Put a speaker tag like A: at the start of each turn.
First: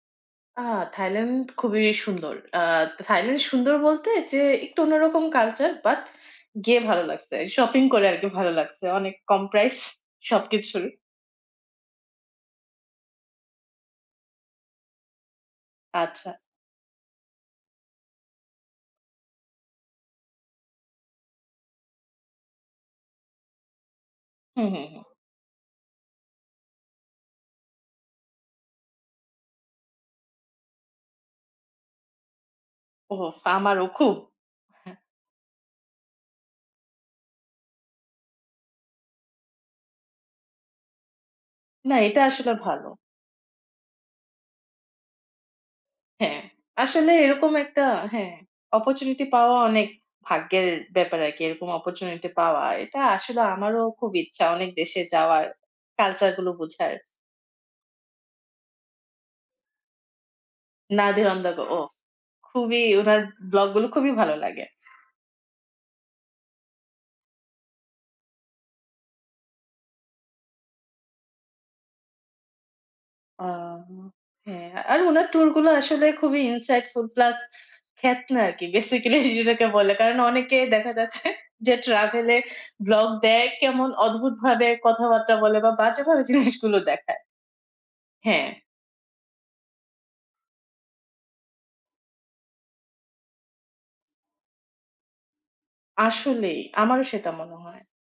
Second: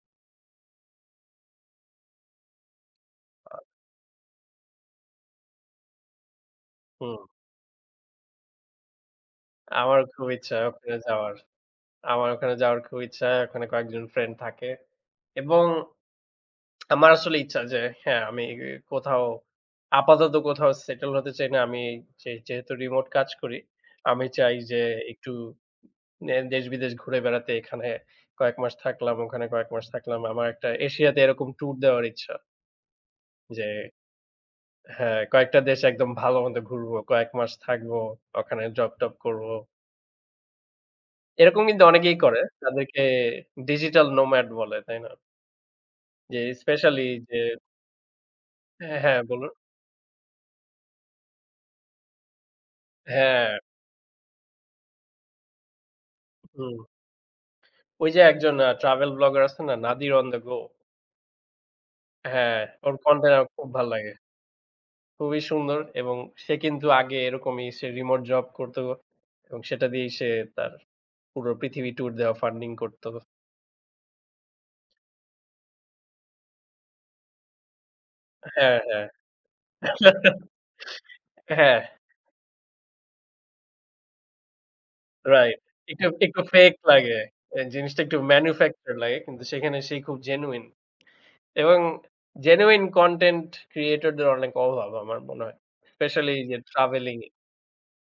A: আহ! Thailand খুবই সুন্দর। আহ! Thailand সুন্দর বলতে যে একটু অন্যরকম culture, but গিয়ে ভালো
B: হুম।
A: লাগছে। Shopping করে আরকি ভালো লাগছে অনেক কম price
B: আমার খুব ইচ্ছা
A: সবকিছুর।
B: ওখানে যাওয়ার। আমার ওখানে যাওয়ার খুব ইচ্ছা। ওখানে কয়েকজন friend থাকে এবং
A: আচ্ছা।
B: আমার আসলে ইচ্ছা যে হ্যাঁ, আমি কোথাও আপাতত কোথাও settle হতে চাই না। আমি যে যেহেতু remote কাজ করি, আমি চাই
A: হুম,
B: যে
A: হুম, হুম।
B: একটু এ দেশ-বিদেশ ঘুরে বেড়াতে। এখানে কয়েক মাস থাকলাম, ওখানে কয়েক মাস থাকলাম। আমার একটা এশিয়াতে এরকম tour দেওয়ার ইচ্ছা।
A: ওহো!
B: যে
A: ফাম আর ওখু?
B: হ্যাঁ, কয়েকটা দেশ একদম ভালোমতো ঘুরবো, কয়েক মাস থাকবো, ওখানে job টব করবো। এরকম কিন্তু
A: না
B: অনেকেই
A: এটা
B: করে।
A: আসলে ভালো।
B: তাদেরকে digital nomad বলে, তাই না? যে
A: হ্যাঁ,
B: specially
A: আসলে
B: যে
A: এরকম একটা হ্যাঁ,
B: হ্যাঁ,
A: opportunity
B: বলুন।
A: পাওয়া অনেক ভাগ্যের ব্যাপার আরকি। এরকম opportunity পাওয়া এটা আসলে
B: হ্যাঁ।
A: আমারও খুব ইচ্ছা অনেক দেশে যাওয়ার, culture গুলো
B: হুম।
A: বোঝার।
B: ওই যে একজন আ travel blogger আছে না,
A: [unintelligible]
B: Nadir on the go?
A: Nadir on the go! ওহ!
B: হ্যাঁ,
A: খুবই
B: ওর
A: ওনার
B: content আমার খুব
A: vlog গুলো
B: ভালো লাগে।
A: খুবই ভালো লাগে।
B: খুবই সুন্দর এবং সে কিন্তু আগে এরকমই, সে remote job করতো এবং সেটা দিয়েই সে তার পুরো পৃথিবী tour দেওয়া funding করতো।
A: আহ হ্যাঁ, আর ওনার tour গুলা আসলে খুবই insightful plus ক্ষেত না আরকি
B: হ্যাঁ, হ্যাঁ।
A: basically যেটাকে বলে। কারণ অনেকের দেখা যাচ্ছে যে
B: হ্যাঁ।
A: travel এর vlog দেয়, কেমন অদ্ভুতভাবে কথাবার্তা বলে
B: Right
A: বা
B: এটা
A: বাজেভাবে
B: একটু
A: জিনিসগুলো
B: fake লাগে।
A: দেখায়।
B: এ জিনিসটা একটু
A: হ্যাঁ।
B: manufactured লাগে। কিন্তু সেখানে সে খুব genuine এবং genuine content creator দের অনেক অভাব আমার মনে হয়। Especially এইযে
A: আসলেই, আমারও
B: travelling এ।
A: সেটা মনে হয়।